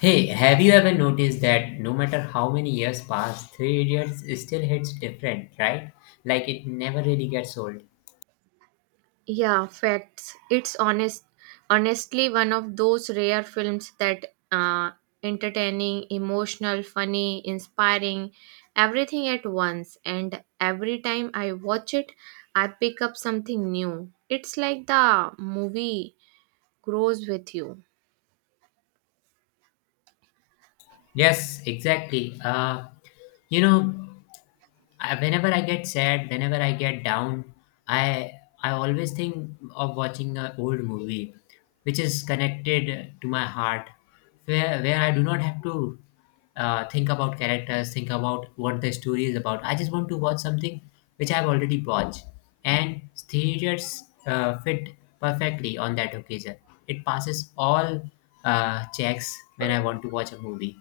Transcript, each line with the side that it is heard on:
left: Hey, have you ever noticed that no matter how many years pass, Three Idiots still hits different, right? Like it never really gets old.
right: Yeah, facts. It's honest, honestly one of those rare films that entertaining, emotional, funny, inspiring, everything at once. And every time I watch it, I pick up something new. It's like the movie grows with you.
left: Yes, exactly. You know, Whenever I get sad, whenever I get down, I I always think of watching an old movie, which is connected to my heart, where I do not have to think about characters, think about what the story is about. I just want to watch something which I've already watched, and theaters fit perfectly on that occasion. It passes all checks when I want to watch a movie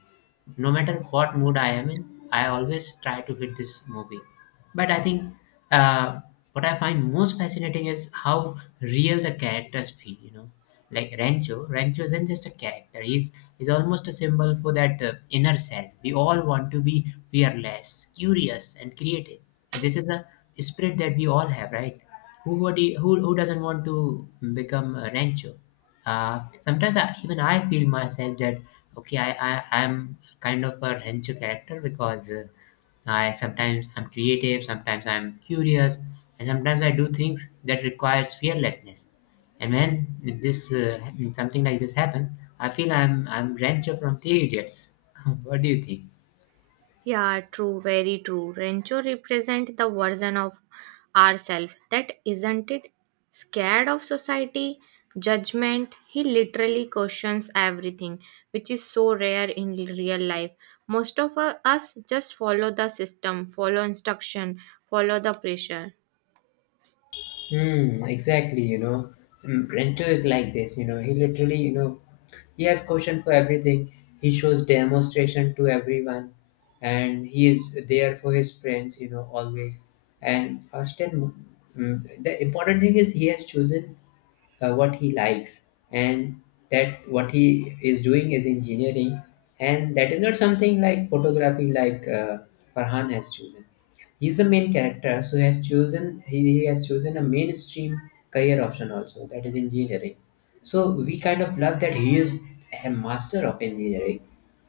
left: no matter what mood I am in, I always try to hit this movie. But I think uh, what I find most fascinating is how real the characters feel. You know, like Rancho. Rancho isn't just a character. He's almost a symbol for that inner self. We all want to be fearless, curious, and creative. This is a spirit that we all have, right? Who would he, who doesn't want to become a Rancho? Sometimes even I feel myself that okay, I'm kind of a rancher character because I sometimes I'm creative, sometimes I'm curious, and sometimes I do things that requires fearlessness. And when this something like this happen, I feel I'm rancher from Three Idiots. What do you think?
right: Yeah, true, very true. Rancho represent the version of ourself that isn't it scared of society, judgment. He literally questions everything, which is so rare in real life. Most of us just follow the system, follow instruction, follow the pressure.
left: Exactly, you know. Rancho is like this, you know. He literally, you know, he has caution for everything. He shows demonstration to everyone, and he is there for his friends, you know, always. And first and mo- mm, The important thing is he has chosen what he likes, and that what he is doing is engineering, and that is not something like photography like Farhan has chosen. He's the main character, so he has chosen a mainstream career option also, that is engineering. So we kind of love that he is a master of engineering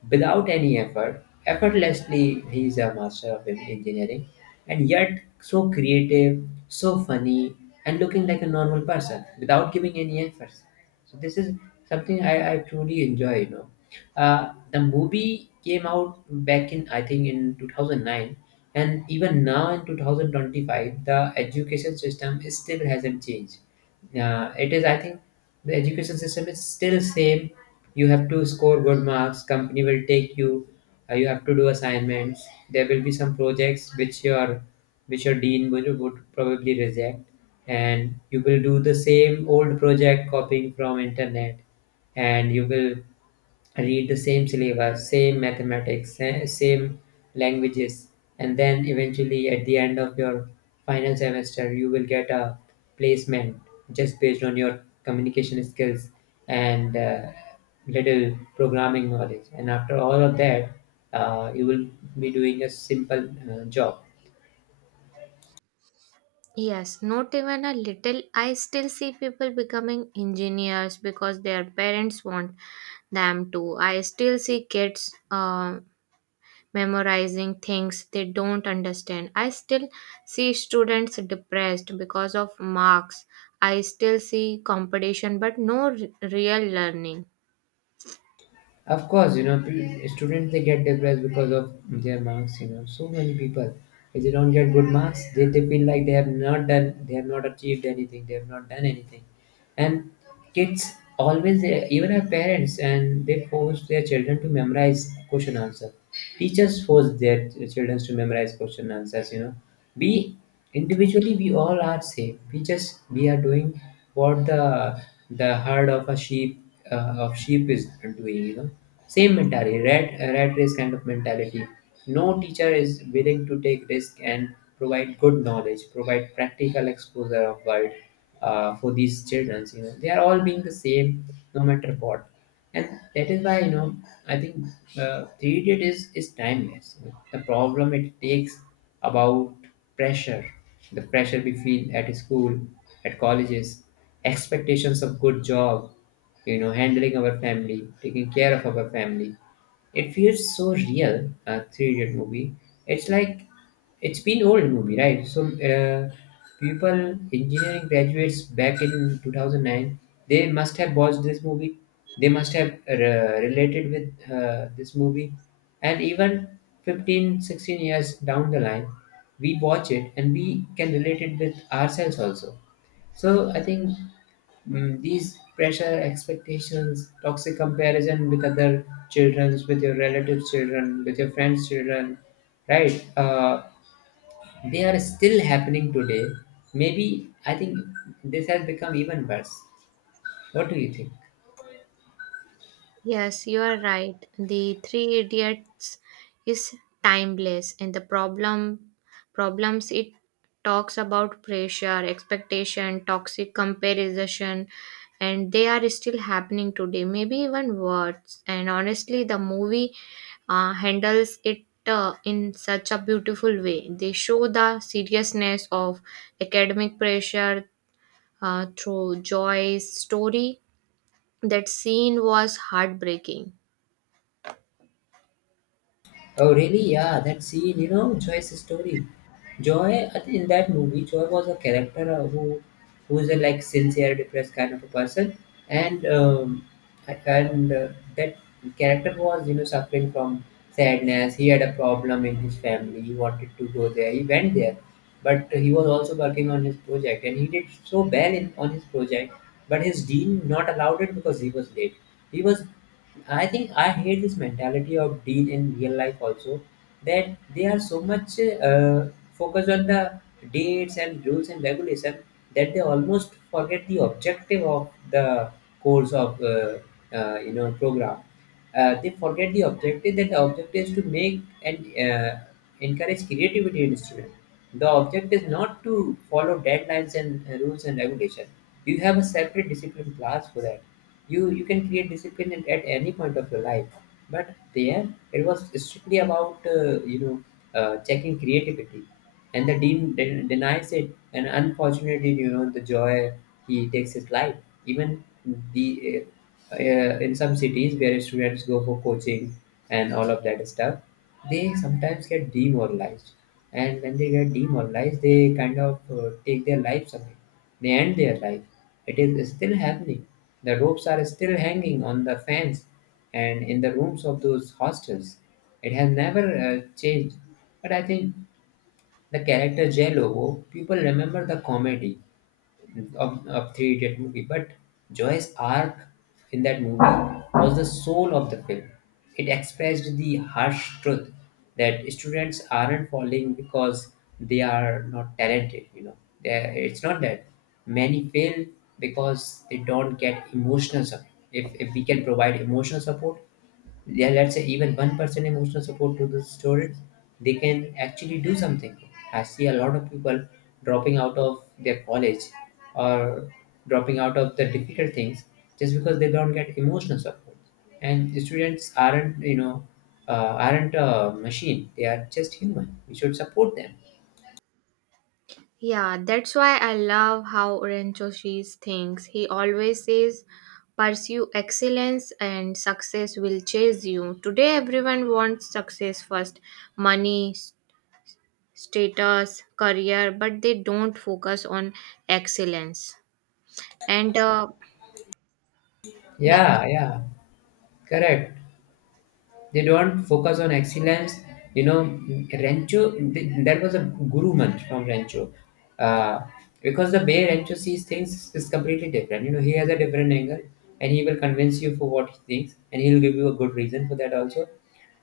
left: without any effort. Effortlessly, he is a master of engineering, and yet so creative, so funny, and looking like a normal person without giving any efforts. So this is something I truly enjoy, you know. The movie came out back in, I think, in 2009, and even now in 2025 the education system is still hasn't changed. Yeah, it is. I think the education system is still same. You have to score good marks. Company will take you. You have to do assignments. There will be some projects which your dean would probably reject, and you will do the same old project copying from internet, and you will read the same syllabus, same mathematics, same languages, and then eventually at the end of your final semester, you will get a placement just based on your communication skills and little programming knowledge. And after all of that, you will be doing a simple job.
right: Yes, not even a little. I still see people becoming engineers because their parents want them to. I still see kids memorizing things they don't understand. I still see students depressed because of marks. I still see competition but no real learning.
left: Of course, you know, students they get depressed because of their marks. You know, so many people, if they don't get good marks, they feel like they have not done, they have not achieved anything, they have not done anything, and kids always even our parents and they force their children to memorize question answer, teachers force their children to memorize question answers, you know. We individually we all are same, we just we are doing what the herd of a sheep, of sheep is doing, you know. Same mentality, rat race kind of mentality. No teacher is willing to take risk and provide good knowledge, provide practical exposure of world for these children, you know. They are all being the same, no matter what. And that is why, you know, I think three idiot is timeless. The problem it takes about pressure, the pressure we feel at school, at colleges, expectations of good job, you know, handling our family, taking care of our family. It feels so real, a three idiot movie. It's like it's been old movie, right? So people, engineering graduates back in 2009, they must have watched this movie. They must have related with this movie. And even 15, 16 years down the line, we watch it and we can relate it with ourselves also. So I think, these pressure expectations, toxic comparison with other children, with your relatives' children, with your friends' children, right? They are still happening today. Maybe, I think, this has become even worse. What do you think?
right: Yes, you are right. The Three Idiots is timeless, and the problems it talks about pressure, expectation, toxic comparison, and they are still happening today. Maybe even worse. And honestly, the movie handles it in such a beautiful way. They show the seriousness of academic pressure through Joy's story. That scene was heartbreaking.
left: Oh, really? Yeah, that scene, you know, Joy's story. Joy, I think in that movie, Joy was a character who is a like sincere, depressed kind of a person, and um, and that character was, you know, suffering from sadness. He had a problem in his family. He wanted to go there. He went there, but he was also working on his project, and he did so well in on his project, but his dean not allowed it because he was late. He was, I think, I hate this mentality of dean in real life also, that they are so much uh, focused on the dates and rules and regulation that they almost forget the objective of the course of you know, program. They forget the objective, that the objective is to make and uh, encourage creativity in students. The object is not to follow deadlines and rules and regulation. You have a separate discipline class for that. You can create discipline at any point of your life. But there it was strictly about, you know, checking creativity, and the dean denies it. And unfortunately, you know, the Joy, he takes his life. Even the uh, in some cities where students go for coaching and all of that stuff, they sometimes get demoralized. And when they get demoralized, they kind of take their lives away. They end their life. It is still happening. The ropes are still hanging on the fans and in the rooms of those hostels. It has never changed. But I think the character Jello, people remember the comedy of three updated movie. But Joy's arc in that movie was the soul of the film. It expressed the harsh truth that students aren't falling because they are not talented. You know, they it's not that many fail because they don't get emotional support. If we can provide emotional support, yeah, let's say even one person emotional support to the students, they can actually do something. I see a lot of people dropping out of their college or dropping out of the difficult things just because they don't get emotional support. And students aren't, you know, aren't a machine. They are just human. We should support them.
right: Yeah, that's why I love how Renchoshi thinks. He always says, pursue excellence and success will chase you. Today, everyone wants success first money, status, career, but they don't focus on excellence. And uh, yeah,
left: Yeah, yeah, correct. They don't focus on excellence. You know, Rancho, that was a guru month from Rancho. Uh, because the way Rancho sees things is completely different. You know, he has a different angle, and he will convince you for what he thinks, and he'll give you a good reason for that also.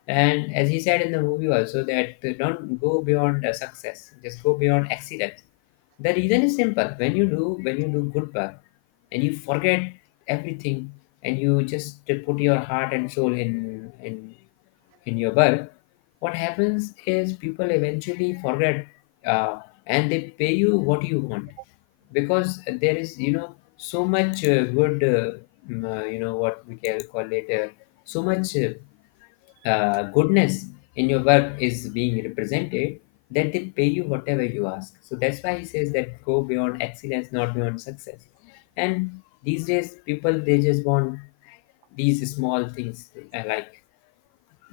left: And as he said in the movie also that don't go beyond success, just go beyond excellence. The reason is simple. When you do good work and you forget everything and you just put your heart and soul in your work, what happens is people eventually forget, uh, and they pay you what you want, because there is, you know, so much good mm, you know what we can call it so much goodness in your work is being represented, then they pay you whatever you ask. So that's why he says that go beyond excellence, not beyond success. And these days, people they just want these small things like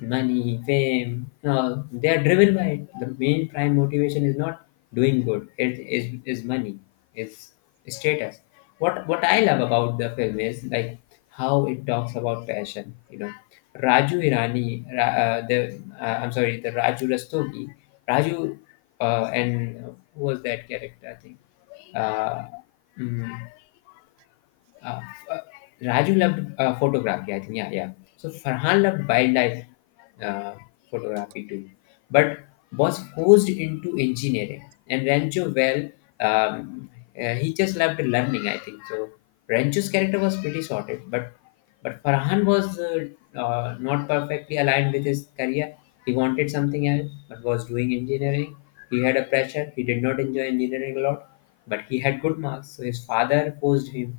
left: money, fame, no, they are driven by it. The main prime motivation is not doing good. It is money, is status. What I love about the film is like how it talks about passion. You know, Raju Irani, Ra- the I'm sorry, the Raju Rastogi, Raju, and who was that character, I think. Uh, mm, uh, uh, Raju loved photography, I think. Yeah, yeah. So Farhan loved wildlife uh, photography too, but was forced into engineering. And Rancho, well, um, he just loved learning, I think. So Rancho's character was pretty sorted, but Farhan was not perfectly aligned with his career. He wanted something else, but was doing engineering. He had a pressure. He did not enjoy engineering a lot, but he had good marks. So his father forced him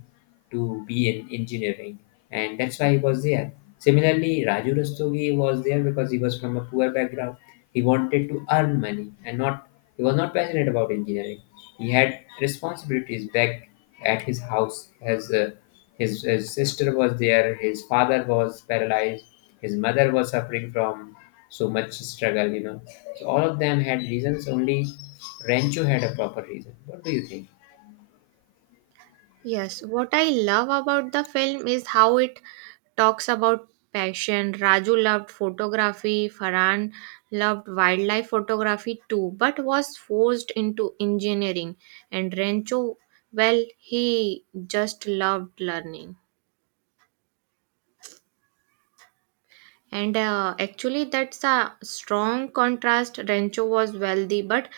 left: to be in engineering, and that's why he was there. Similarly, Raju Rastogi was there because he was from a poor background. He wanted to earn money and not he was not passionate about engineering. He had responsibilities back at his house. As His sister was there, his father was paralyzed, his mother was suffering from so much struggle. You know, so all of them had reasons. Only Rancho had a proper reason. What do you think?
right: Yes, what I love about the film is how it talks about passion. Raju loved photography, Farhan loved wildlife photography too, but was forced into engineering. And Rencho, well, he just loved learning. And actually that's a strong contrast. Rancho was wealthy but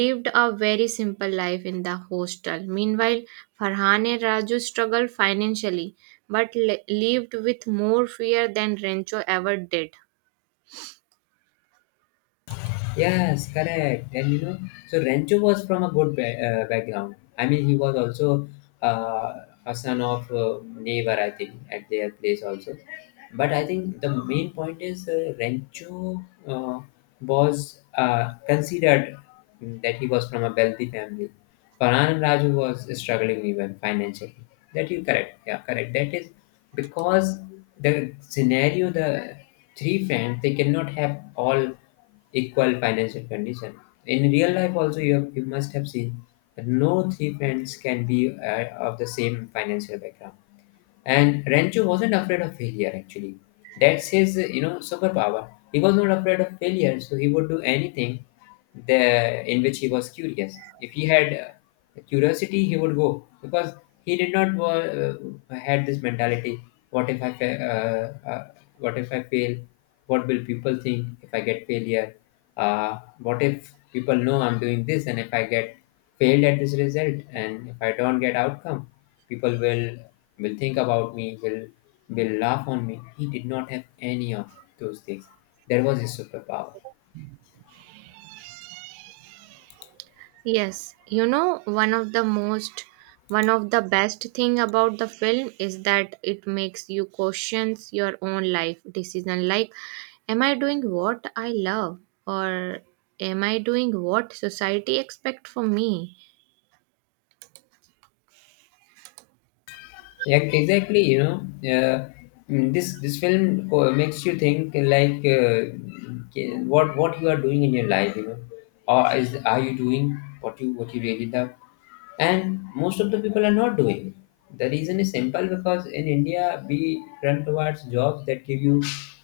right: lived a very simple life in the hostel. Meanwhile, Farhan and Raju struggled financially but lived with more fear than Rancho ever did.
left: Yes, correct. And you know, so Rancho was from a good background. I mean, he was also uh, a son of neighbor, I think, at their place also. But I think the main point is Rancho was considered that he was from a wealthy family. Farhan Raju was struggling even financially. That you correct. Yeah, correct. That is because the scenario, the three friends, they cannot have all equal financial condition. In real life, also you have, you must have seen that no three friends can be of the same financial background. And Rancho wasn't afraid of failure actually. That's his, you know, superpower. He was not afraid of failure, so he would do anything the in which he was curious. If he had curiosity, he would go because he did not had this mentality. What if I fa- uh, uh, what if I fail? What will people think if I get failure? What if people know I'm doing this and if I get failed at this result and if I don't get outcome? People will think about me, will laugh on me. He did not have any of those things. That was his superpower.
right: Yes, you know, one of the best thing about the film is that it makes you questions your own life decision, like am I doing what I love or am I doing what society expect from me?
left: Yeah, exactly. This makes you think like what you are doing in your life. You know, or is are you doing what you really love? And most of the people are not doing it. The reason is simple because in India we run towards jobs that give you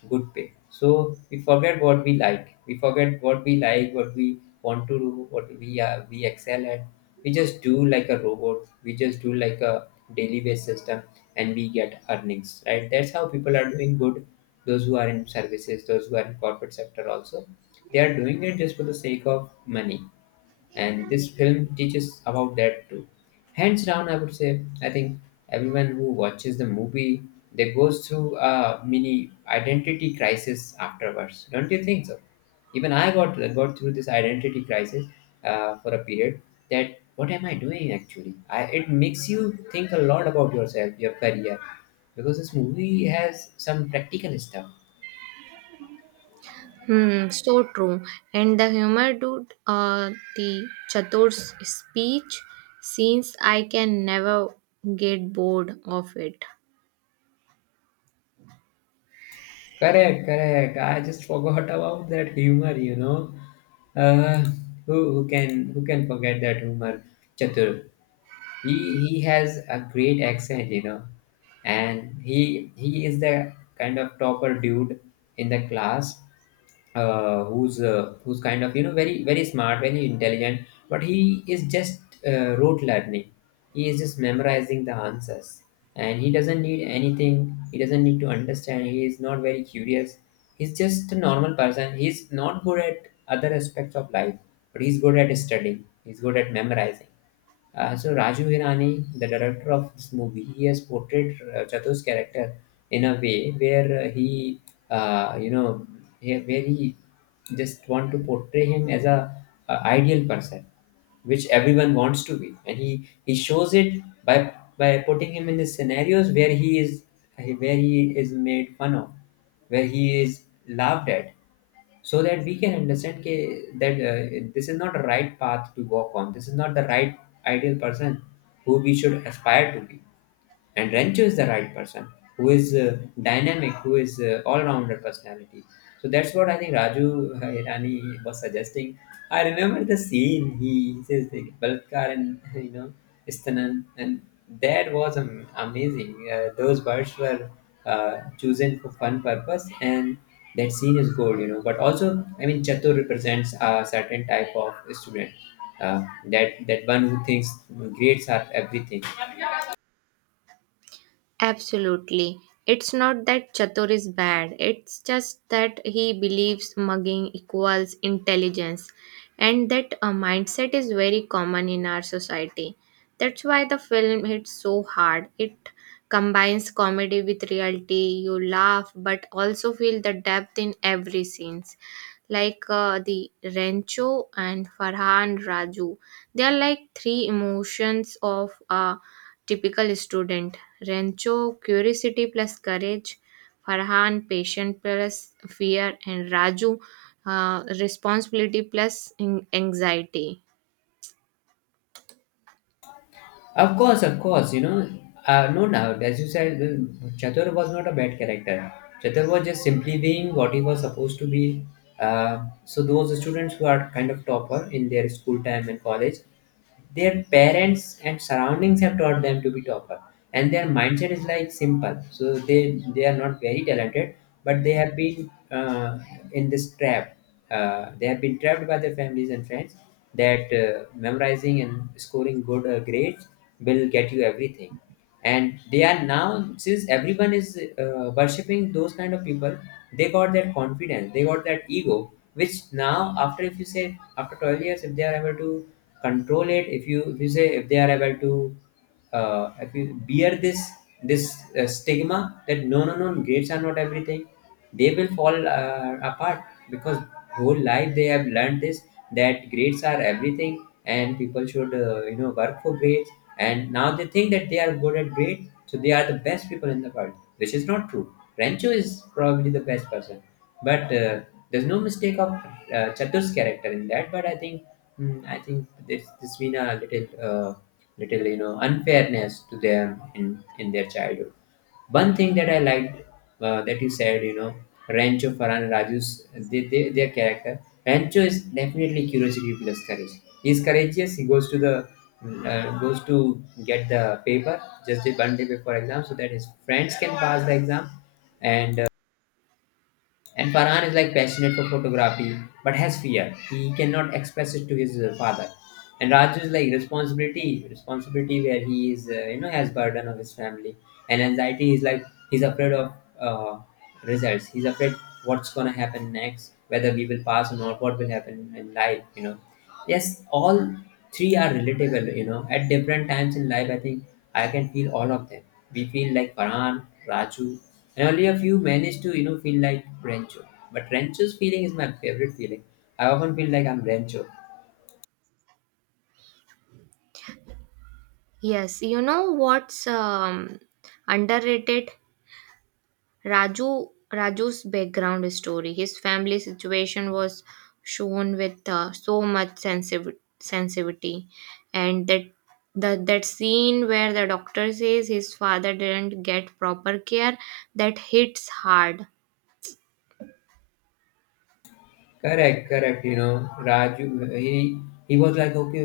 left: good pay. So we forget what we like. We forget what we like, what we want to do, what we are we excel at. We just do like a robot. We just do like a daily wage system, and we get earnings, right? That's how people are doing good. Those who are in services, those who are in corporate sector also, they are doing it just for the sake of money, and this film teaches about that too. Hands down, I would say, I think everyone who watches the movie, they goes through a mini identity crisis afterwards, don't you think so? Even I got through this identity crisis for a period. That what am I doing actually. It makes you think a lot about yourself, your career, because this movie has some practical stuff.
right: Hmm, so true. And the humor dude, the Chatur's speech scenes, I can never get bored of it.
left: Correct, correct. I just forgot about that humor, you know. Uh, who can forget that humor, Chatur? he he has a great accent, you know. And he is the kind of topper dude in the class, who's kind of, you know, very smart, very intelligent, but he is just rote learning. He is just memorizing the answers, and he doesn't need anything. He doesn't need to understand. He is not very curious. He's just a normal person. He's not good at other aspects of life, but he's good at studying, he's good at memorizing. So Raju Hirani, the director of this movie, he has portrayed Chatu's character in a way where he, you know, he- where he just want to portray him as a ideal person, which everyone wants to be, and he shows it by putting him in the scenarios where he is, where he is made fun of, where he is laughed at, so that we can understand ke, that this is not the right path to walk on. This is not the right ideal person who we should aspire to be, and Rancho is the right person who is dynamic, who is all-rounder personality. So that's what I think Raju Hirani was suggesting. I remember the scene. He says like Balkar and you know Istanan, and that was amazing. Those birds were chosen for fun purpose, and that scene is gold, you know. But also, I mean, Chatur represents a certain type of student. That one who thinks grades are everything.
right: Absolutely. It's not that Chatur is bad, it's just that he believes mugging equals intelligence, and that a mindset is very common in our society. That's why the film hits so hard. It combines comedy with reality. You laugh, but also feel the depth in every scene, like the Rancho and Farhan Raju. They are like three emotions of a typical student. Rancho, curiosity plus courage. Farhan, patient plus fear. And Raju, responsibility plus anxiety.
left: Of course, you know, no doubt. As you said, Chatur was not a bad character. Chatur was just simply being what he was supposed to be. So those students who are kind of topper in their school time and college, their parents and surroundings have taught them to be topper, and their mindset is like simple. So they are not very talented, but they have been in this trap. They have been trapped by their families and friends that memorizing and scoring good grades will get you everything. And they are now, since everyone is worshipping those kind of people, they got that confidence, they got that ego, which now, after, if you say, after 12 years, if they are able to control it, if you, if you say, if they are able to if we bear this this stigma that no, no, no, grades are not everything, they will fall apart, because whole life they have learned this, that grades are everything, and people should you know, work for grades. And now they think that they are good at grades, so they are the best people in the world, which is not true. Rancho is probably the best person, but there's no mistake of Chatur's character in that. But I think, I think this been a little little, you know, unfairness to them in their childhood. One thing that I liked, that you said, you know, Rancho Farhan Raju's, their character. Rancho is definitely curiosity plus courage. He's courageous. He goes to the goes to get the paper just the one day before exam so that his friends can pass the exam. and and Farhan is like passionate for photography, but has fear. He cannot express it to his father. And Raju is like responsibility, responsibility, where he is, you know, has burden of his family. And anxiety is like he's afraid of uh, results. He's afraid what's gonna happen next, whether we will pass or not, what will happen in life, you know. Yes, all three are relatable, you know, at different times in life, I think. I can feel all of them. We feel like Paran, Raju, and only a few manage to, you know, feel like Rancho. But Rancho's feeling is my favorite feeling. I often feel like I'm Rancho.
right: Yes, you know what's underrated? Raju Raju's background story, his family situation was shown with so much sensitivity, and that scene where the doctor says his father didn't get proper care, that hits hard.
left: Correct, correct. You know, Raju, he was like, okay,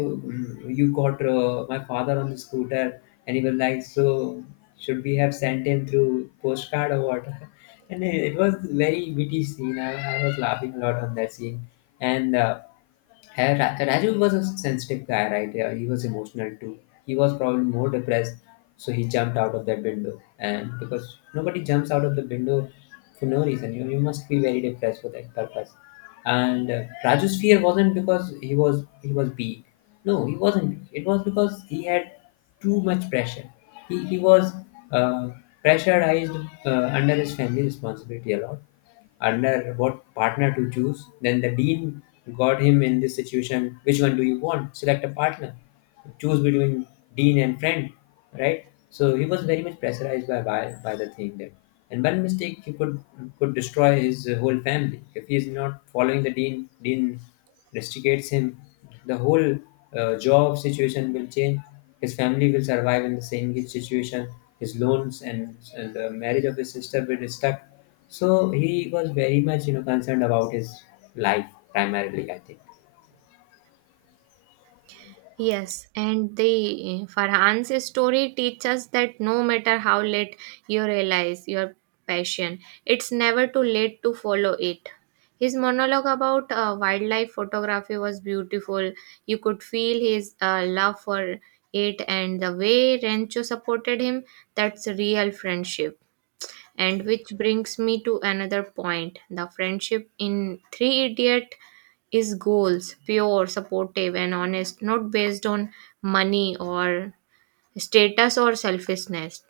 left: you got my father on the scooter, and he was like, so should we have sent him through postcard or what? And it was very witty scene. I was laughing a lot on that scene, and hey, Rajiv was a sensitive guy, right? Yeah, he was emotional too. He was probably more depressed, so he jumped out of that window. And because nobody jumps out of the window for no reason, you must be very depressed for that purpose. And Raju's fear wasn't because he was weak. No, he wasn't weak. It was because he had too much pressure. He was uh, pressurized under his family responsibility a lot, under what partner to choose. Then the dean got him in this situation. Which one do you want? Select a partner. Choose between dean and friend, right? So he was very much pressurized by by the thing there. And one mistake he could destroy his whole family if he is not following the dean. Dean rusticates him. The whole job situation will change. His family will survive in the same situation. His loans, and the marriage of his sister will be stuck. So he was very much, you know, concerned about his life primarily, I think.
right: Yes, and the Farhan's story teaches that no matter how late you realize your passion, it's never too late to follow it. His monologue about wildlife photography was beautiful. You could feel his love for it, and the way Rancho supported him. That's real friendship. And which brings me to another point. The friendship in Three Idiot is goals, pure, supportive, and honest, not based on money or status or selfishness.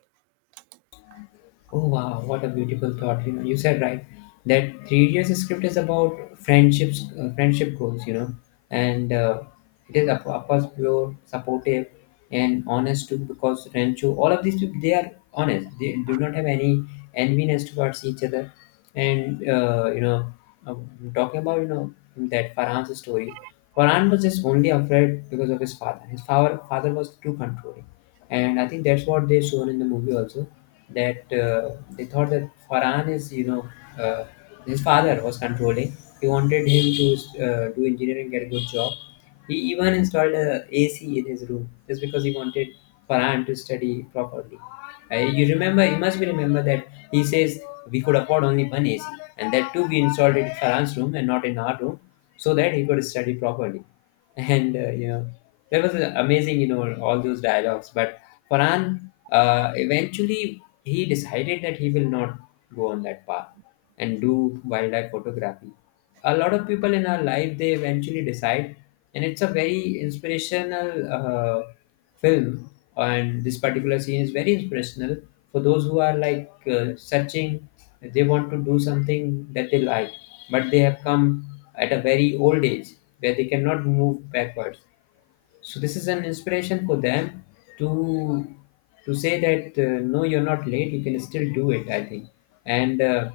left: Oh wow, what a beautiful thought. You know, you said right that three years script is about friendships, friendship goals. You know, and it is, of course, pure, supportive, and honest too. Because Rancho, all of these people, they are honest. They do not have any enviness towards each other. And you know, I'm talking about, you know, that Farhan's story. Farhan was just only afraid because of his father. His father was too controlling, and I think that's what they shown in the movie also, that they thought that Farhan is, you know, uh, his father was controlling. He wanted him to do engineering, get a good job. He even installed a AC in his room just because he wanted Farhan to study properly. You remember, you must be remember that he says we could afford only one AC, and that too we installed it in Farhan's room and not in our room, so that he could study properly. And that was amazing, you know, all those dialogues. But Farhan, eventually he decided that he will not go on that path and do wildlife photography. A lot of people in our life they eventually decide, and it's a very inspirational uh, film, and this particular scene is very inspirational for those who are like searching. They want to do something that they like, but they have come at a very old age where they cannot move backwards. So this is an inspiration for them to say that no, you're not late, you can still do it, I think. And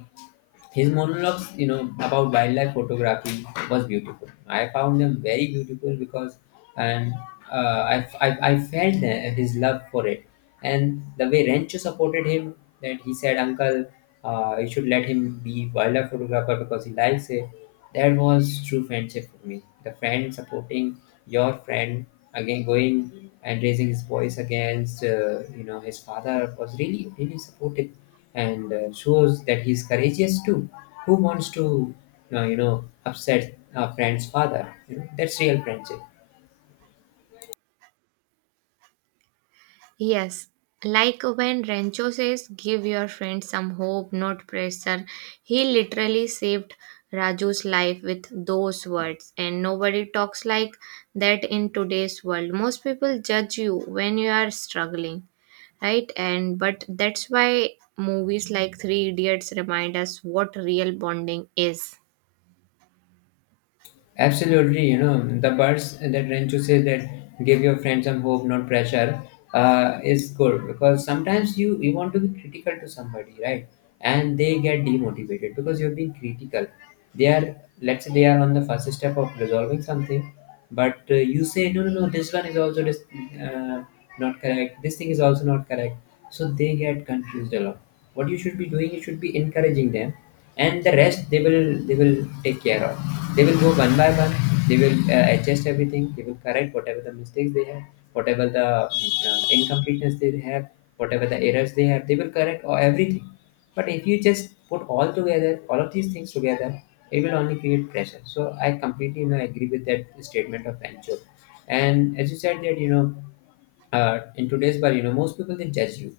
left: His monologues, you know, about wildlife photography was beautiful. I found them very beautiful because and uh, I, I felt his love for it, and the way Rancho supported him, that he said, uncle, you should let him be wildlife photographer because he likes it. That was true friendship for me. The friend supporting your friend, again, going and raising his voice against, his father, was really really supportive, and shows that he's courageous too. Who wants to upset a friend's father? You know that's real friendship.
right: Yes, like when Rancho says, give your friend some hope, not pressure. He literally saved Raju's life with those words, and nobody talks like that in today's world. Most people judge you when you are struggling, right? And but that's why movies like Three Idiots remind us what real bonding is.
left: Absolutely, you know, the words that Rancho says, that give your friend some hope, not pressure, is good, because sometimes you want to be critical to somebody, right? And they get demotivated because you're being critical. They are, let's say, they are on the first step of resolving something, but you say, no, no, no, this one is also uh, not correct, this thing is also not correct. So they get confused a lot. What you should be doing, you should be encouraging them, and the rest they will take care of. They will go one by one, they will adjust everything, they will correct whatever the mistakes they have, whatever the incompleteness they have, whatever the errors they have, they will correct or everything. But if you just put all together all of these things together, it will only create pressure. So I completely, you know, agree with that statement of Pancho. And as you said that, you know, in today's world, you know, most people they judge you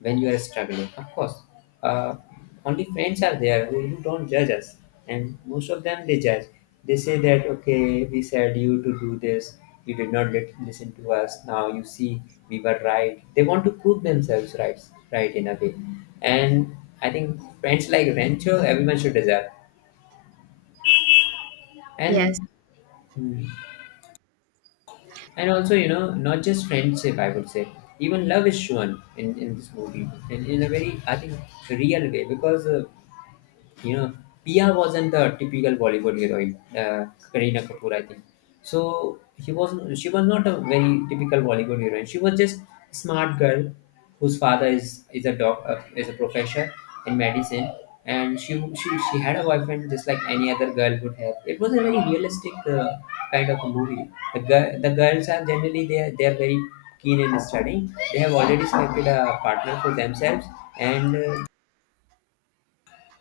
left: when you are struggling. Of course, uh, only friends are there who don't judge us, and most of them they judge. They say that okay, we said you to do this, you did not listen to us. Now you see we were right. They want to prove themselves right, right in a way, and I think friends like Rancho, everyone should deserve.
right: Yes,
left: And Hmm. And also, you know, not just friendship, I would say even love is shown in this movie, in a very, I think, real way. Because you know Pia wasn't the typical Bollywood heroine, Kareena Kapoor I think. So he was she was not a very typical Bollywood heroine, she was just a smart girl whose father is a doc is a professor in medicine. And she had a boyfriend just like any other girl would have. It was a very realistic kind of a movie. The girls are generally, they are very keen in studying, they have already selected a partner for themselves, and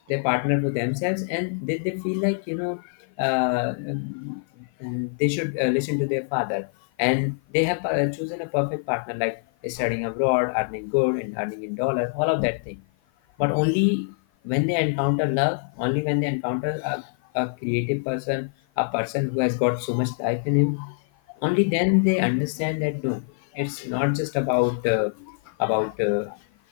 left: they partner to themselves and they feel like, you know, uh, they should listen to their father, and they have chosen a perfect partner, like studying abroad, earning good, and earning in dollar, all of that thing. But only when they encounter love, only when they encounter a creative person, a person who has got so much life in him, only then they understand that no, it's not just about about uh,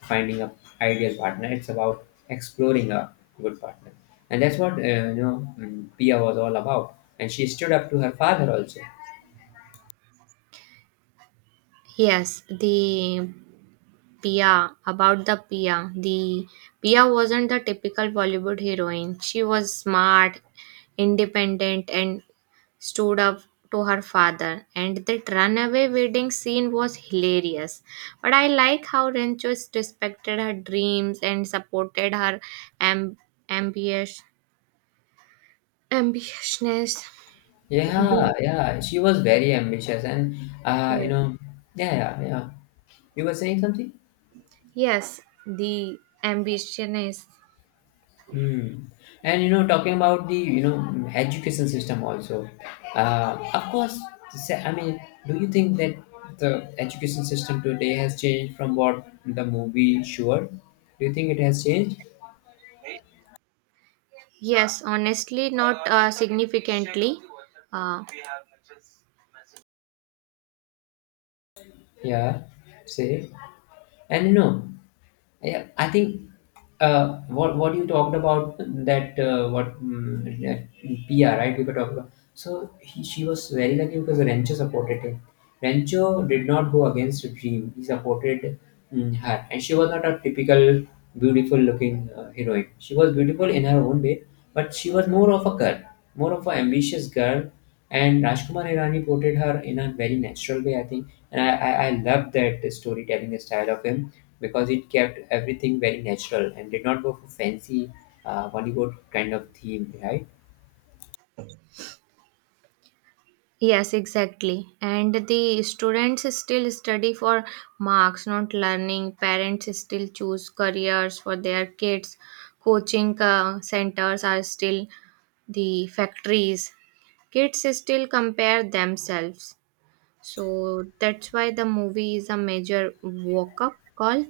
left: finding a ideal partner, it's about exploring a good partner. And that's what, Pia was all about, and she stood up to her father also.
right: yes, the Pia, about the Pia. The Pia wasn't the typical Bollywood heroine. She was smart, independent, and stood up to her father. And that runaway wedding scene was hilarious. But I like how Rancho respected her dreams and supported her amb- ambition, ambitiousness.
left: Yeah,
right: Do-
left: yeah, she was very ambitious, and uh, you
right: Yes.
left: know yeah, yeah, yeah, you were saying something.
right: Yes, the ambition is
left: Hmm. And you know, talking about the, you know, education system also, of course. I mean, do you think that the education system today has changed from what the movie? Sure? Do you think it has changed?
right: yes, honestly, not significantly. Uh,
left: Yeah, say. And you know, yeah, I think what you talked about, that that PR, right, we were talking about. So she was very lucky because Rancho supported him. Rancho did not go against the dream. He supported, her, and she was not a typical beautiful looking heroine. She was beautiful in her own way, but she was more of a girl, more of an ambitious girl. And Rajkumar Hirani portrayed her in a very natural way, I think. And I love that storytelling style of him, because it kept everything very natural and did not go for fancy Bollywood kind of theme, right?
right: Yes, exactly. And the students still study for marks, not learning. Parents still choose careers for their kids. Coaching centers are still the factories. Kids still compare themselves. So that's why the movie is a major woke up call.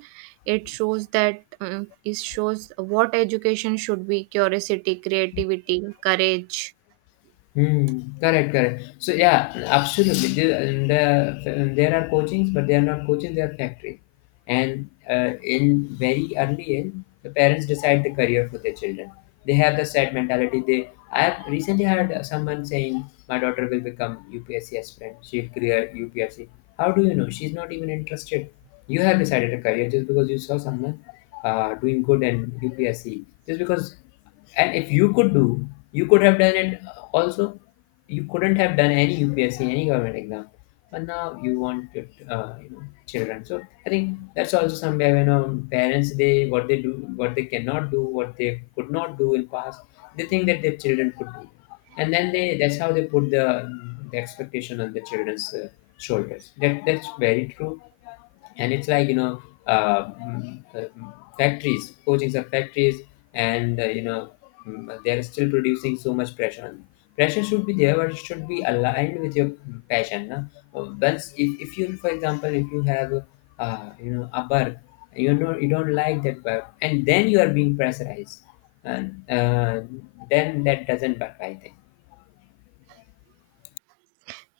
right: It shows that it shows what education should be curiosity, creativity, courage.
left: Hmm. Correct, correct. So yeah, absolutely. There, and, there are coachings, but they are not coaching, they are factory. And in very early age, the parents decide the career for their children. They have the set mentality. They I have recently heard someone saying, "My daughter will become UPSC aspirant. She'll clear UPSC." How do you know? She's not even interested. You have decided a career just because you saw someone doing good in UPSC. Just because, and if you could do, you could have done it, also. You couldn't have done any UPSC, any government exam, but now you want it, children. So I think that's also somewhere when, parents, they what they do, what they cannot do, what they could not do in past, they think that their children could do. And then they that's how they put the expectation on the children's shoulders. That that's very true. And it's like, you know, mm, mm, factories coachings are factories, and they're still producing so much pressure on them. Pressure should be there, but it should be aligned with your passion, na? Once, if you, for example, if you have a work, you know, you don't like that work and then you are being pressurized, and then that doesn't work, I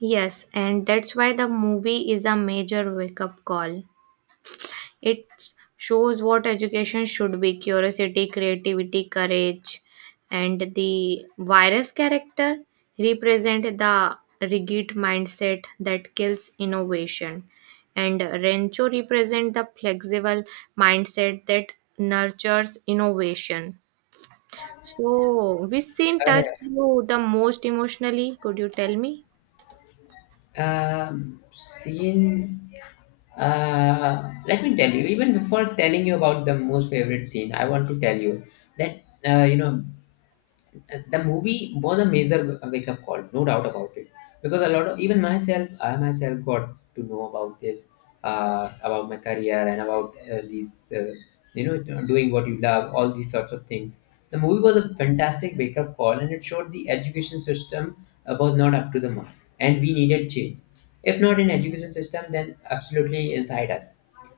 right: Yes, and that's why the movie is a major wake up call. It shows what education should be curiosity, creativity, courage, and the virus character represent the rigid mindset that kills innovation. And Rencho represent the flexible mindset that nurtures innovation. So, which scene
left: think.
right: touched you the most emotionally? Could you tell me?
left: Scene. Let me tell you. Even before telling you about the most favorite scene, I want to tell you that, you know, the movie was a major wake up call, no doubt about it. Because a lot of, even myself, I myself got to know about this, about my career and about, you know, doing what you love, all these sorts of things. The movie was a fantastic wake up call, and it showed the education system was not up to the mark, and we needed change, if not in education system then absolutely inside us.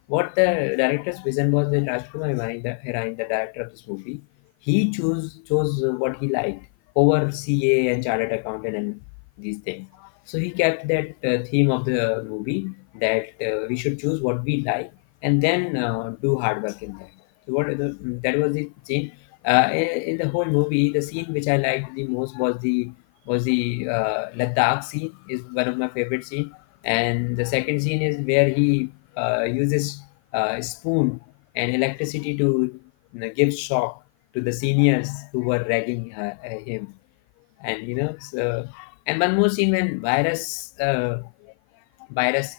left: What the director's vision was, that Rajkumar Hirani, Hirani, the director of this movie, he chose chose what he liked over CA, and chartered accountant and these things. So he kept that theme of the movie that we should choose what we like, and then do hard work in that. So that was the scene, in the whole movie, the scene which I liked the most, was the Ladakh scene, is one of my favorite scene. And the second scene is where he uses spoon and electricity to, you know, give shock to the seniors who were ragging him, and you know, so. And one more scene, when virus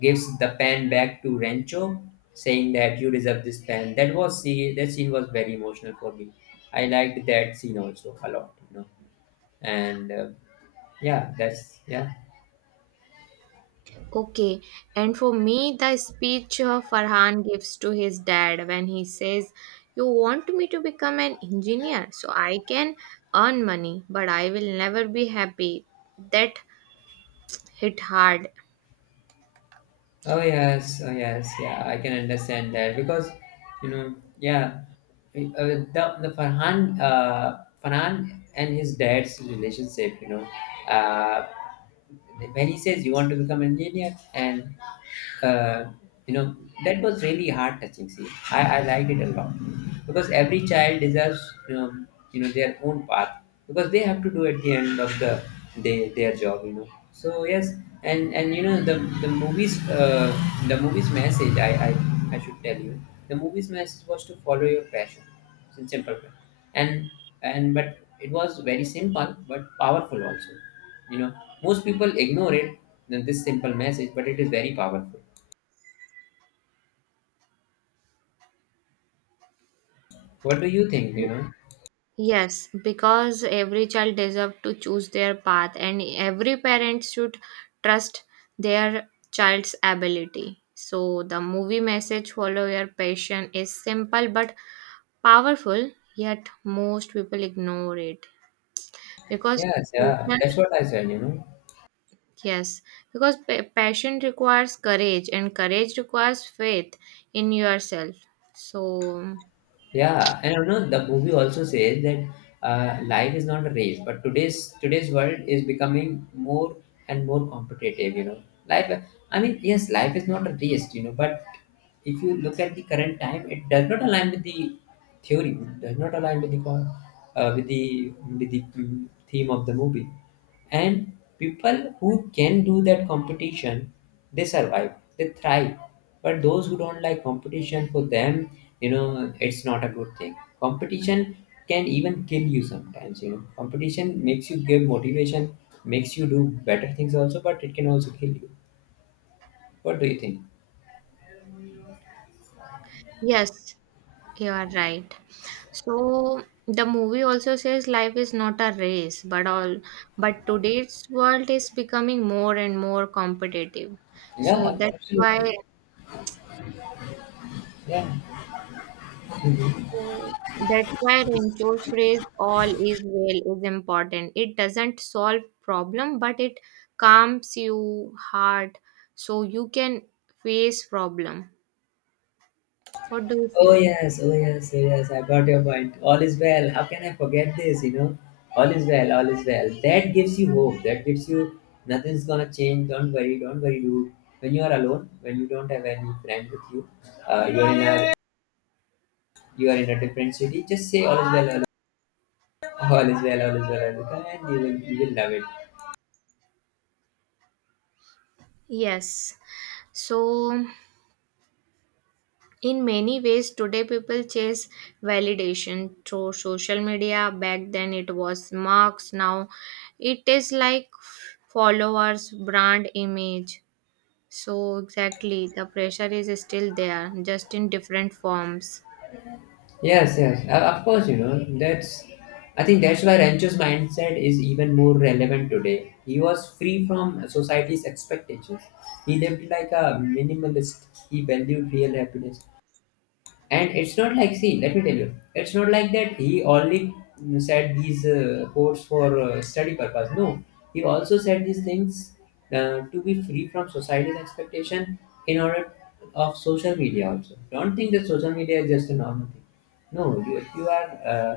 left: gives the pen back to Rancho, saying that you deserve this pen. That was, see, that scene was very emotional for me. I liked that scene also a lot. And yeah, that's, yeah.
right: Okay, and for me, the speech Farhan gives to his dad when he says, you want me to become an engineer so I can earn money, but I will never be happy. That hit hard.
left: Oh yes, oh yes, yeah, I can understand that because yeah. The Farhan and his dad's relationship, uh, when he says you want to become an engineer and uh, you know that was really heart touching. See, I liked it a lot because every child deserves their own path, because they have to do at the end of the day their job, so yes. And the the movies uh, the movies message, I should tell you the movies message was to follow your passion, in simple way. And but it was very simple but powerful also, you know, most people ignore it, then this simple message, but it is very powerful. What do you think?
right: Yes, because every child deserves to choose their path, and every parent should trust their child's ability. So, the movie message follow your passion is simple but powerful, yet most people ignore it because
left: Yes, yeah,
right: passion,
left: that's what I said.
right: yes, because passion requires courage and courage requires faith in yourself. So,
left: Yeah, and the movie also says that life is not a race, but today's world is becoming more and more competitive. Life. I mean, yes, life is not a race. But if you look at the current time, it does not align with the theory, does not align with the uh, with the theme of the movie. And people who can do that competition, they survive, they thrive, but those who don't like competition, for them, it's not a good thing. Competition can even kill you sometimes. Competition makes you give motivation, makes you do better things also, but it can also kill you. What do you think?
right: yes, you are right. So the movie also says life is not a race, but all but today's world is becoming more and more competitive. So
left: Yeah,
right: that's why
left: absolutely. Yeah. Mm-hmm.
right: So that's why Rancho's phrase all is well is important. It doesn't solve problem, but it calms you heart so you can face problem. What do you
left: Oh
right: think?
left: yes, oh yes, oh yes, I got your point. All is well. How can I forget this, you know? All is well, all is well. That gives you hope. That gives you nothing's gonna change. Don't worry, don't worry. You When you are alone, when you don't have any friend with you, uh, you are in a you are in a different city, just say all is well, all is well, all is well, all is well, and you will love it.
right: Yes. So in many ways today people chase validation through social media. Back then it was marks. Now it is like followers, brand image. So, exactly, the pressure is still there, just in different forms.
left: Yes, yes, of course, I think that's why Rancho's mindset is even more relevant today. He was free from society's expectations. He lived like a minimalist. He valued real happiness. And it's not like, see, let me tell you, it's not like that he only said these quotes for study purpose. No, he also said these things to be free from society's expectation. In order of social media also, don't think that social media is just a normal thing. No, you are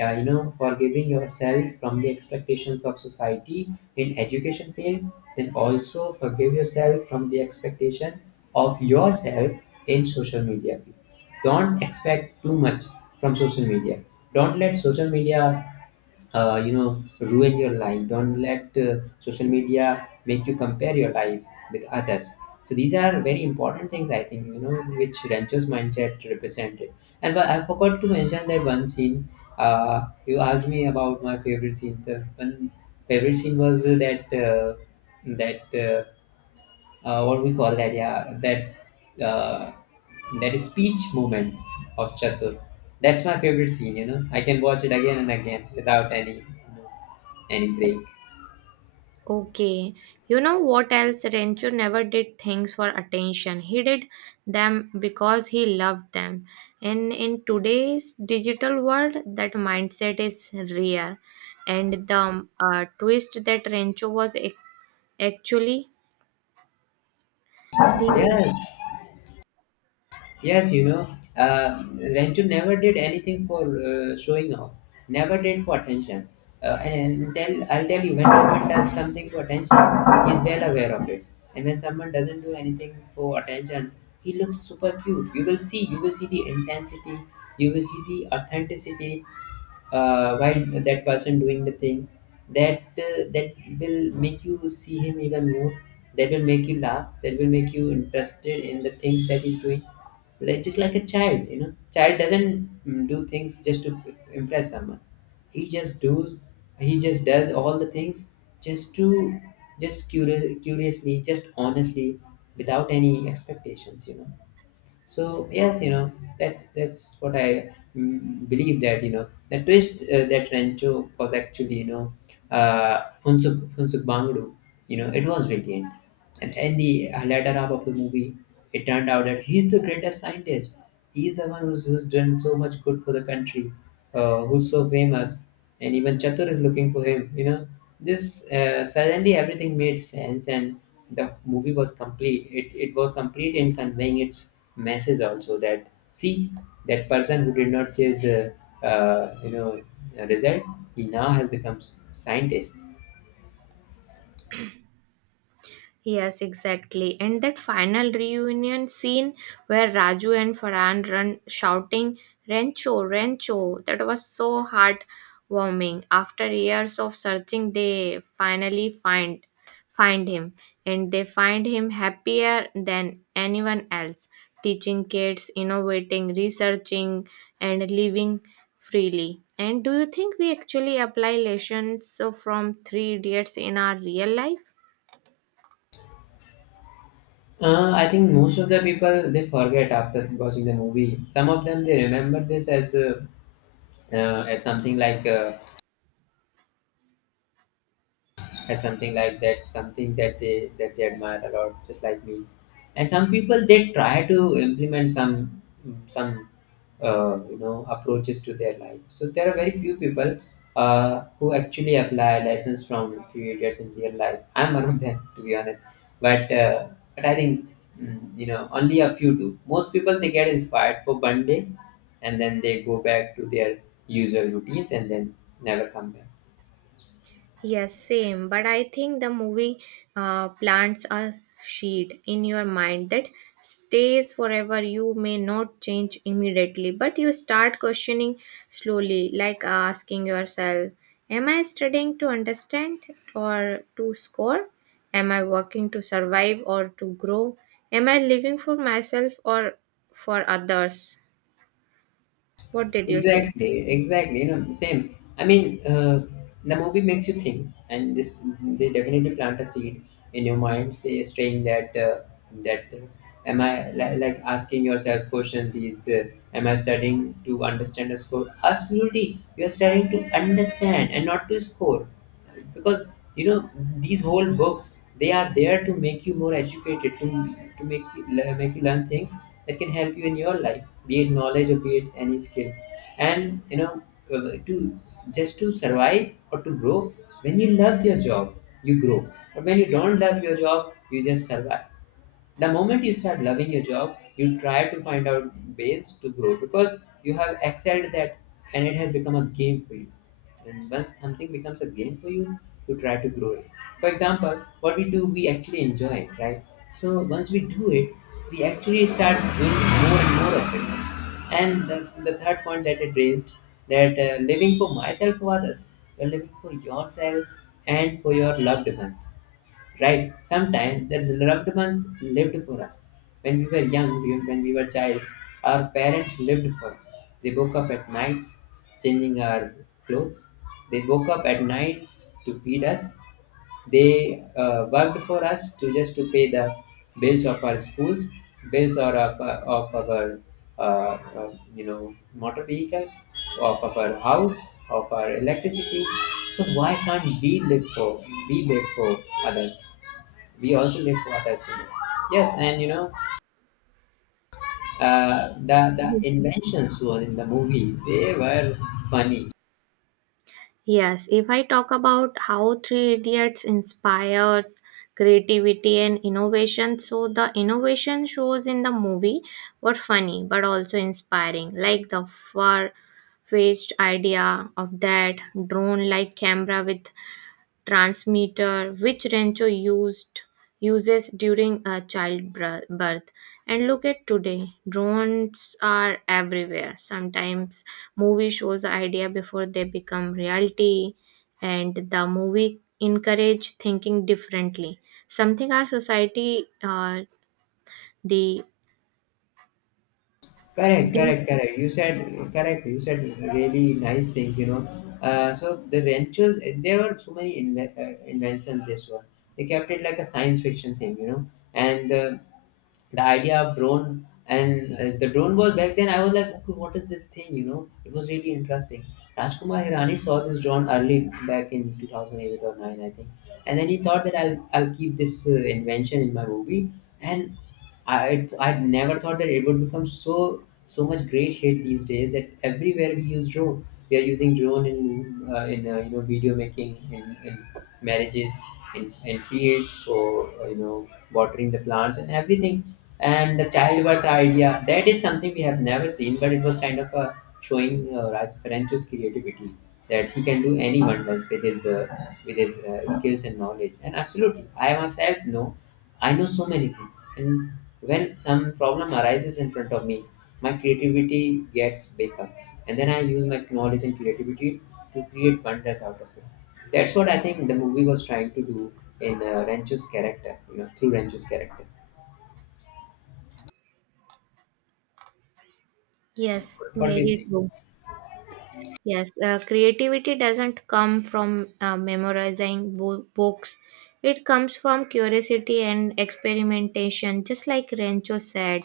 left: yeah, forgiving yourself from the expectations of society in education field. Then also forgive yourself from the expectation of yourself in social media field. Don't expect too much from social media. Don't let social media ruin your life. Don't let social media make you compare your life with others. So these are very important things, I think, which Rancho's mindset represented. And but I forgot to mention that one scene. You asked me about my favorite scene. The one favorite scene was that that uh, what we call that? Yeah, that that speech moment of Chatur. That's my favorite scene. I can watch it again and again without any any break.
right: Okay, you know what else? Rancho never did things for attention. He did them because he loved them. And in today's digital world, that mindset is rare. And the twist that Rancho was actually the
left: Yes, yes, Rantu never did anything for showing off, never did for attention. And tell, I'll tell you, when someone does something for attention, he's well aware of it. And when someone doesn't do anything for attention, he looks super cute. You will see the intensity, you will see the authenticity, while that person doing the thing, that will make you see him even more, that will make you laugh, that will make you interested in the things that he's doing, like, just like a child. Child doesn't do things just to impress someone. He just does, all the things just to, just curiously, just honestly, without any expectations. So yes, that's what I believe. That, the twist, that Rancho was actually, Funsuk Bangru, it was brilliant. And in the latter half of the movie, it turned out that he's the greatest scientist. He's the one who's, who's done so much good for the country, who's so famous, and even Chatur is looking for him. This suddenly everything made sense, and the movie was complete. It was complete in conveying its message also, that, see, that person who did not chase uh, you know a result, he now has become scientist.
right: Yes, exactly. And that final reunion scene where Raju and Farhan run shouting Rancho, Rancho, that was so heartwarming. After years of searching, they finally find him, and they find him happier than anyone else, teaching kids, innovating, researching and living freely. And do you think we actually apply lessons from three idiots in our real life?
left: I think most of the people they forget after watching the movie. Some of them they remember this as something like. Or something like that, something that they, admire a lot, just like me. And some people they try to implement some, some approaches to their life. So there are very few people who actually apply lessons from three idiots in real life. I'm one of them, to be honest. but uh, but I think, only a few do. Most people they get inspired for one day, and then they go back to their usual routines, and then never come back.
right: Yes, same. But I think the movie plants a seed in your mind that stays forever. You may not change immediately, but you start questioning slowly, like asking yourself, am I studying to understand or to score? Am I working to survive or to grow? Am I living for myself or for others? What did you say?
left: Exactly, exactly. Same. I mean, the movie makes you think, and this, they definitely plant a seed in your mind, saying that that uh, am I like asking yourself questions? These, am I studying to understand a score? Absolutely, you are studying to understand and not to score, because you know these whole books, they are there to make you more educated, to make you, make you learn things that can help you in your life, be it knowledge or be it any skills. And to, just to survive or to grow. When you love your job, you grow, but when you don't love your job, you just survive. The moment you start loving your job, you try to find out ways to grow, because you have excelled at that, and it has become a game for you. And once something becomes a game for you, you try to grow it. For example, what we do, we actually enjoy it, right? So once we do it, we actually start doing more and more of it. And the third point that it raised, that living for myself for others, you're living for yourself and for your loved ones, right? Sometimes the loved ones lived for us. When we were young, when we were child, our parents lived for us. They woke up at nights, changing our clothes. They woke up at nights to feed us. They worked for us, to just to pay the bills of our schools, bills or of our motor vehicle, of our house, of our electricity. So why can't we live for, we live for others? We also live for others. You know. Yes, and the inventions were in the movie. They were funny.
right: Yes, if I talk about how Three Idiots inspires creativity and innovation, so the innovation shows in the movie were funny but also inspiring, like the far fetched idea of that drone like camera with transmitter which Rancho used uses during a childbirth. And look at today, drones are everywhere. Sometimes movie shows idea before they become reality, and the movie encourage thinking differently. Something our society, the,
left: Correct,
right: the
left: correct, correct. You said correct. You said really nice things. So the ventures, there were so many inventions. This one they kept it like a science fiction thing. And the idea of drone, and the drone was back then, I was like, okay, what is this thing, it was really interesting. Rajkumar Hirani saw this drone early back in 2008 or 9, I think. And then he thought that I'll keep this invention in my movie. And I never thought that it would become so much great hit these days, that everywhere we use drone. We are using drone in video making, in marriages, in fields for watering the plants and everything. And the childbirth idea, that is something we have never seen, but it was kind of a showing Raj Rancho's creativity, that he can do any wonders with his skills and knowledge. And absolutely, I myself know. I know so many things, and when some problem arises in front of me, my creativity gets big up, and then I use my knowledge and creativity to create wonders out of it. That's what I think the movie was trying to do in Rancho's character, through Rancho's character.
right: Yes,
left: What do you
right: very
left: think?
right: true. Yes, creativity doesn't come from memorizing books. It comes from curiosity and experimentation, just like Rancho said.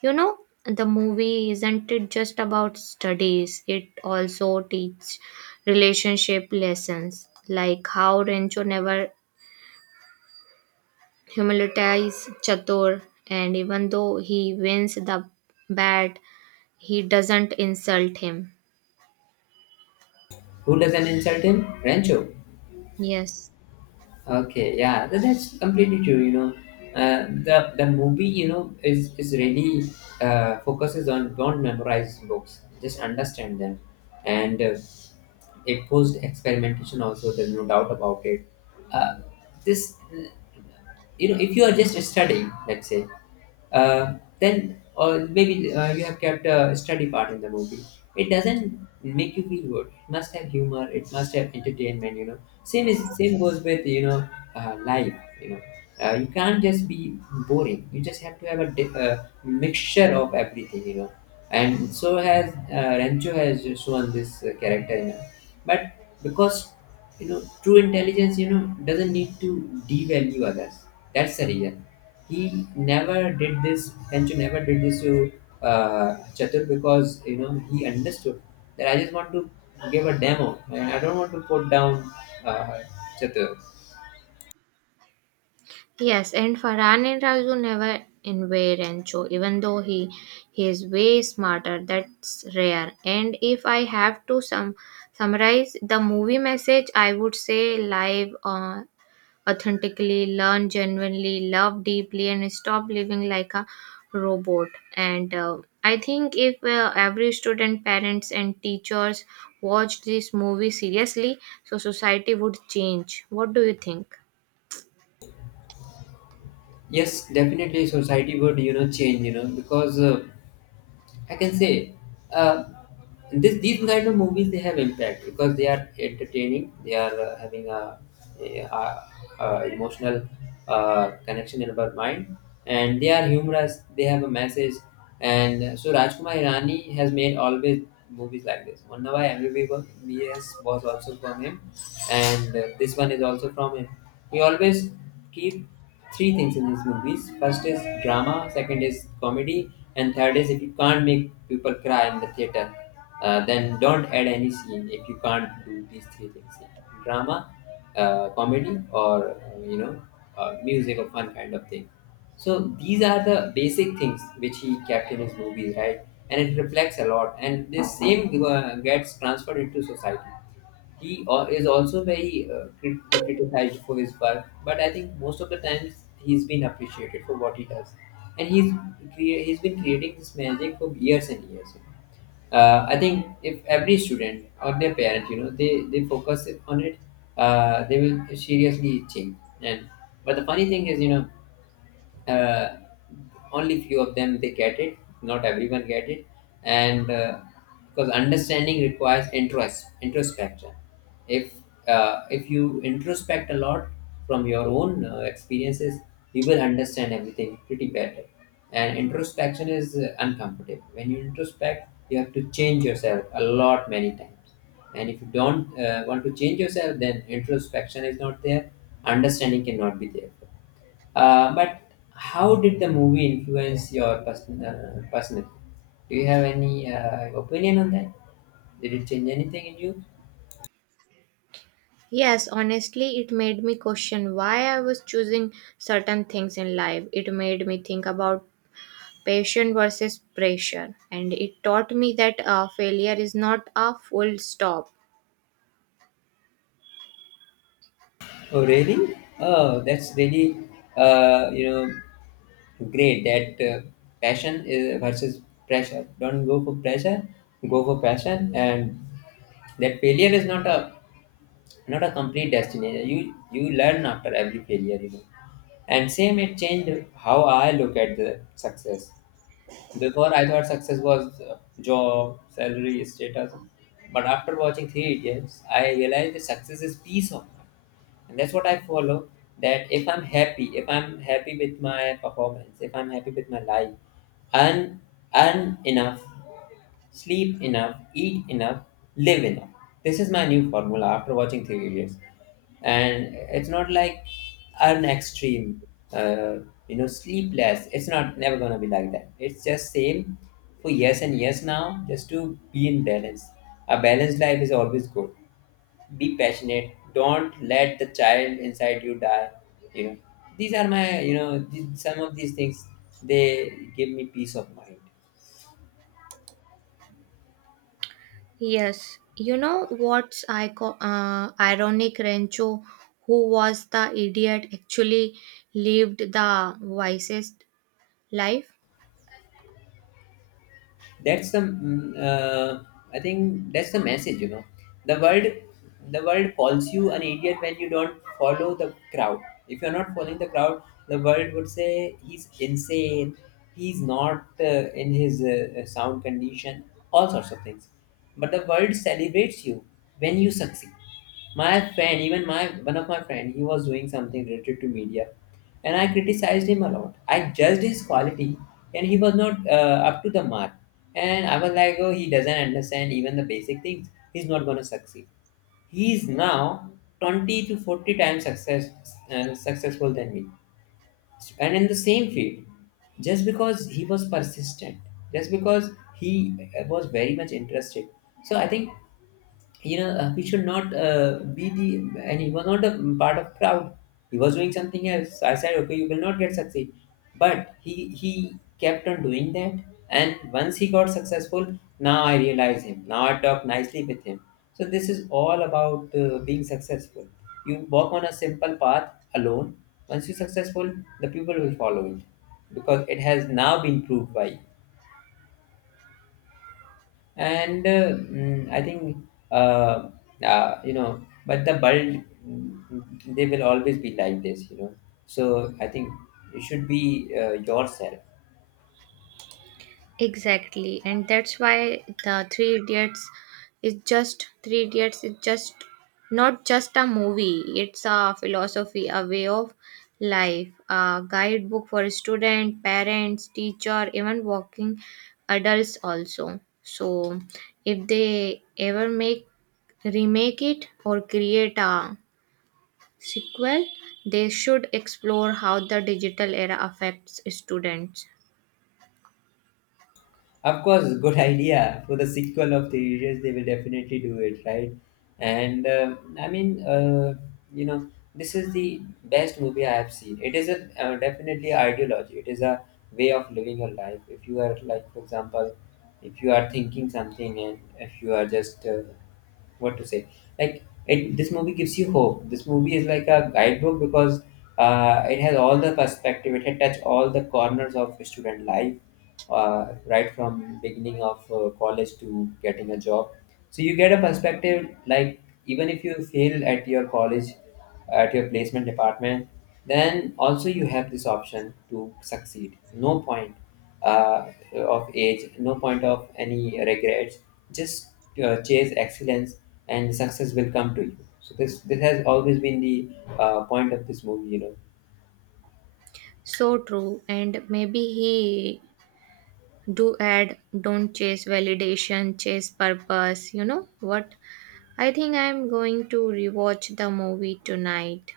right: You know, the movie isn't it just about studies, it also teaches relationship lessons, like how Rancho never humiliates Chatur, and even though he wins the bat, he doesn't insult him.
left: Who doesn't insult him? Rancho.
right: Yes.
left: Okay, yeah, that's completely true. The movie, is really focuses on don't memorize books, just understand them, and it posed experimentation also. There's no doubt about it. Uh, this, if you are just studying, let's say. Then, or maybe you have kept a study part in the movie, it doesn't make you feel good. It must have humor. It must have entertainment. Same goes with life. You know, you can't just be boring. You just have to have a mixture of everything. And so has Rancho has shown this character. But because true intelligence, you know, doesn't need to devalue others. That's the reason he never did this, Tenchu never did this to Chatur, because you know he understood that I just want to give a demo and I don't want to put down uh, Chatur.
right: Yes, and Farhan and Raju never invade Encho, even though he is way smarter. That's rare. And if I have to summarize the movie message, I would say live authentically, learn genuinely, love deeply, and stop living like a robot. And I think if every student, parents, and teachers watched this movie seriously, so society would change. What do you think?
left: Yes, definitely society would, you know, change, you know, because I can say uh, this these kind of movies, they have impact because they are entertaining. They are having a, a, a emotional connection in our mind, and they are humorous. They have a message, and so Rajkumar Hirani has made always movies like this. Mannavai MBBS was also from him, and this one is also from him. We always keep three things in his movies. First is drama, second is comedy, and third is, if you can't make people cry in the theater, then don't add any scene if you can't do these three things: drama, comedy, or music or fun kind of thing. So these are the basic things which he kept in his movies, right? And it reflects a lot, and this same gets transferred into society. He is also very criticized for his work, but I think most of the times he's been appreciated for what he does, and he's been creating this magic for years and years. You know? I think if every student or their parent, you know, they focus on it, they will seriously change. And but the funny thing is, you know, uh, only few of them they get it, not everyone get it, and because understanding requires introspection. If if you introspect a lot from your own experiences, you will understand everything pretty better. And introspection is uncomfortable. When you introspect, you have to change yourself a lot many times, and if you don't want to change yourself, then introspection is not there, understanding cannot be there. But how did the movie influence your personal? Do you have any opinion on that? Did it change anything in you?
right: Yes, honestly, it made me question why I was choosing certain things in life. It made me think about passion versus pressure, and it taught me that failure is not a full stop.
left: Oh, really? Oh, that's really, uh, you know, great that passion is versus pressure. Don't go for pressure, go for passion, and that failure is not a, not a complete destination. You learn after every failure, you know. And same, it changed how I look at the success. Before, I thought success was job, salary, status. But after watching Three Idiots, I realized that success is peace of mind. And that's what I follow. That if I'm happy with my performance, if I'm happy with my life, and and enough. Sleep enough, eat enough, live enough. This is my new formula after watching Three Idiots. And it's not like an extreme, uh, sleepless. It's not never gonna be like that. It's just same for yes, and yes now, just to be in balance. A balanced life is always good. Be passionate. Don't let the child inside you die. You know, these are my, you know, some of these things. They give me peace of mind.
right: Yes, you know what's ironic? Rancho, who was the idiot, actually lived the wisest life.
left: That's the I think that's the message, you know. The world, the world calls you an idiot when you don't follow the crowd. If you're not following the crowd, the world would say he's insane, he's not in his sound condition, all sorts of things. But the world celebrates you when you succeed. My friend, even my, one of my friend, he was doing something related to media, and I criticized him a lot, I judged his quality, and he was not up to the mark. And I was like, oh, he doesn't understand even the basic things, he's not going to succeed. He's now 20 to 40 times successful than me, and in the same field, just because he was persistent, just because he was very much interested. So I think, you know, we should not be the, and he was not a part of crowd, he was doing something else. I said okay, you will not get succeed, but he kept on doing that, and once he got successful, now I realize him, now I talk nicely with him. So this is all about being successful. You walk on a simple path alone. Once you're successful, the people will follow it, because it has now been proved by you. And I think uh, uh, you know but the bulb, they will always be like this, you know. So I think you should be yourself.
right: Exactly, and that's why the Three Idiots is just not just a movie. It's a philosophy, a way of life, a guidebook for students, parents, teacher, even working adults also. So, if they ever make remake it or create a sequel, they should explore how the digital era affects students.
left: Of course, good idea. For the sequel of the series, they will definitely do it, right? And you know, this is the best movie I have seen. It is a definitely ideology. It is a way of living your life. If you are like, for example, if you are thinking something, and if you are just what to say like it, this movie gives you hope. This movie is like a guidebook because it has all the perspective. It had touched all the corners of student life, right from beginning of college to getting a job. So you get a perspective, like, even if you fail at your college, at your placement department, then also you have this option to succeed. No point of age, no point of any regrets. Just chase excellence, and success will come to you. So this has always been the point of this movie, you know.
right: So true, and maybe he do add don't chase validation, chase purpose. You know what? I think I'm going to rewatch the movie tonight.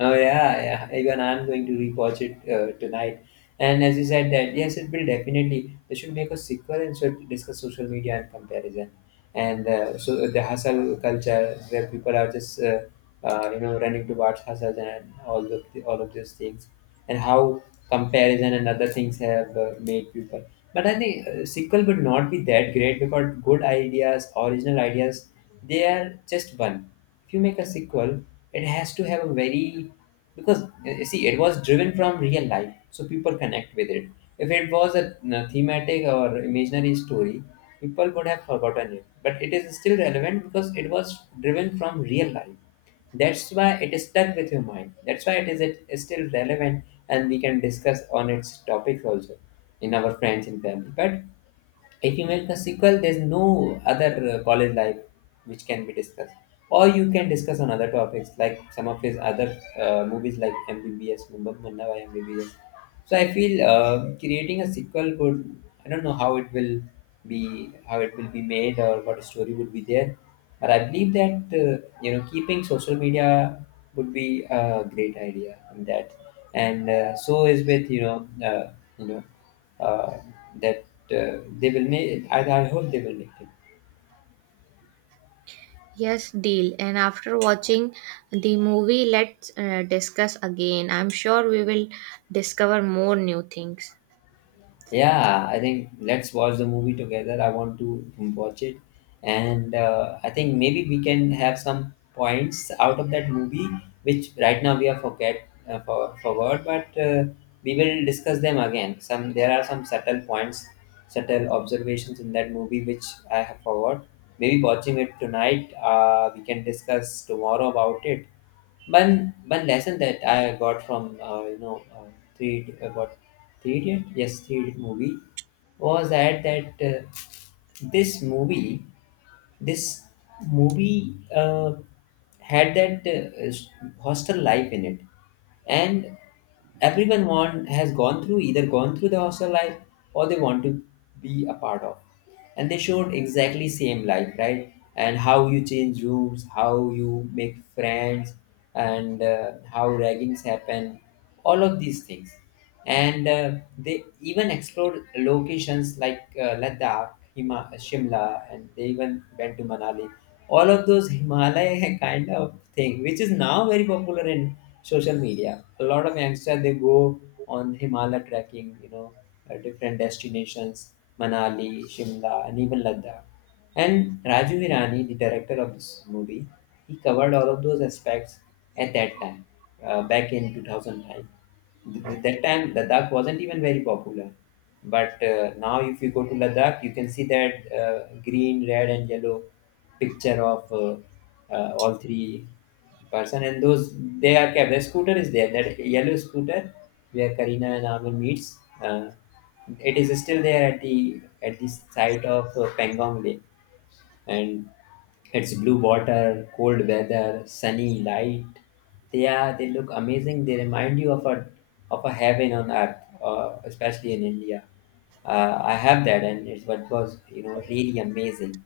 left: Oh yeah, yeah. Even I'm going to rewatch it tonight. And as you said that, yes, it will definitely. They should make a sequel and should discuss social media and comparison, and so the hustle culture where people are just running towards hustles and all of all of those things, and how comparison and other things have made people. But I think sequel would not be that great because good ideas, original ideas, they are just one. If you make a sequel, it has to have a very, because you see it was driven from real life, so people connect with it. If it was a thematic or imaginary story, people would have forgotten it. But it is still relevant because it was driven from real life. That's why it is stuck with your mind. That's why it is still relevant, and we can discuss on its topics also in our friends and family. But if you make a sequel, there's no other college life which can be discussed, or you can discuss on other topics like some of his other movies like MBBS, Mumbai Munna by MBBS. So I feel creating a sequel would, I don't know how it will be, how it will be made, or what story would be there. But I believe that keeping social media would be a great idea in that. And so is with you know uh, that they will make it. I hope they will make it.
right: Yes, deal. And after watching the movie, let's discuss again. I'm sure we will discover more new things.
left: Yeah, I think let's watch the movie together. I want to watch it, and I think maybe we can have some points out of that movie which right now we are for forward, but we will discuss them again. Some there are some subtle points, subtle observations in that movie which I have forgot. Maybe watching it tonight, we can discuss tomorrow about it. One lesson that I got from three what three idiot, yes, Three Idiot movie, was that that this movie, this movie uh, had that hostel life in it. And everyone want has gone through, either gone through the hostel life or they want to be a part of. And they showed exactly same life, right? And how you change rooms, how you make friends, and how raggings happen, all of these things. And they even explored locations like Ladakh, Shimla, and they even went to Manali. All of those Himalaya kind of thing, which is now very popular in social media. A lot of youngsters, they go on Himalaya trekking, you know, different destinations, Manali, Shimla, and even Ladakh. And Raju Hirani, the director of this movie, he covered all of those aspects at that time, back in 2009. That time, Ladakh wasn't even very popular. But now, if you go to Ladakh, you can see that green, red, and yellow picture of all three person, and those, they are kept. The scooter is there, that yellow scooter where Karina and Amal meets. It is still there at the site of Pangong Lake, and it's blue water, cold weather, sunny light. They are, they look amazing. They remind you of a, of a heaven on earth, especially in India. I have that, and it was, you know, really amazing.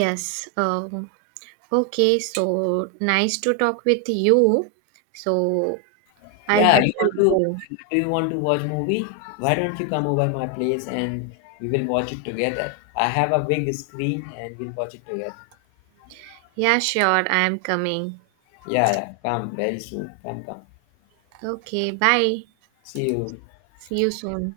right: Yes. Okay, so nice to talk with you. So I'll
left: Yeah,
right: have
left: you want
right: to
left: to
right: go.
left: do, you want to watch movie? Why don't you come over my place and we will watch it together. I have a big screen and we'll watch it together.
right: Yeah, sure, I am coming.
left: Yeah, yeah, come very soon. Come, come.
right: Okay, bye.
left: See you.
right: See you soon.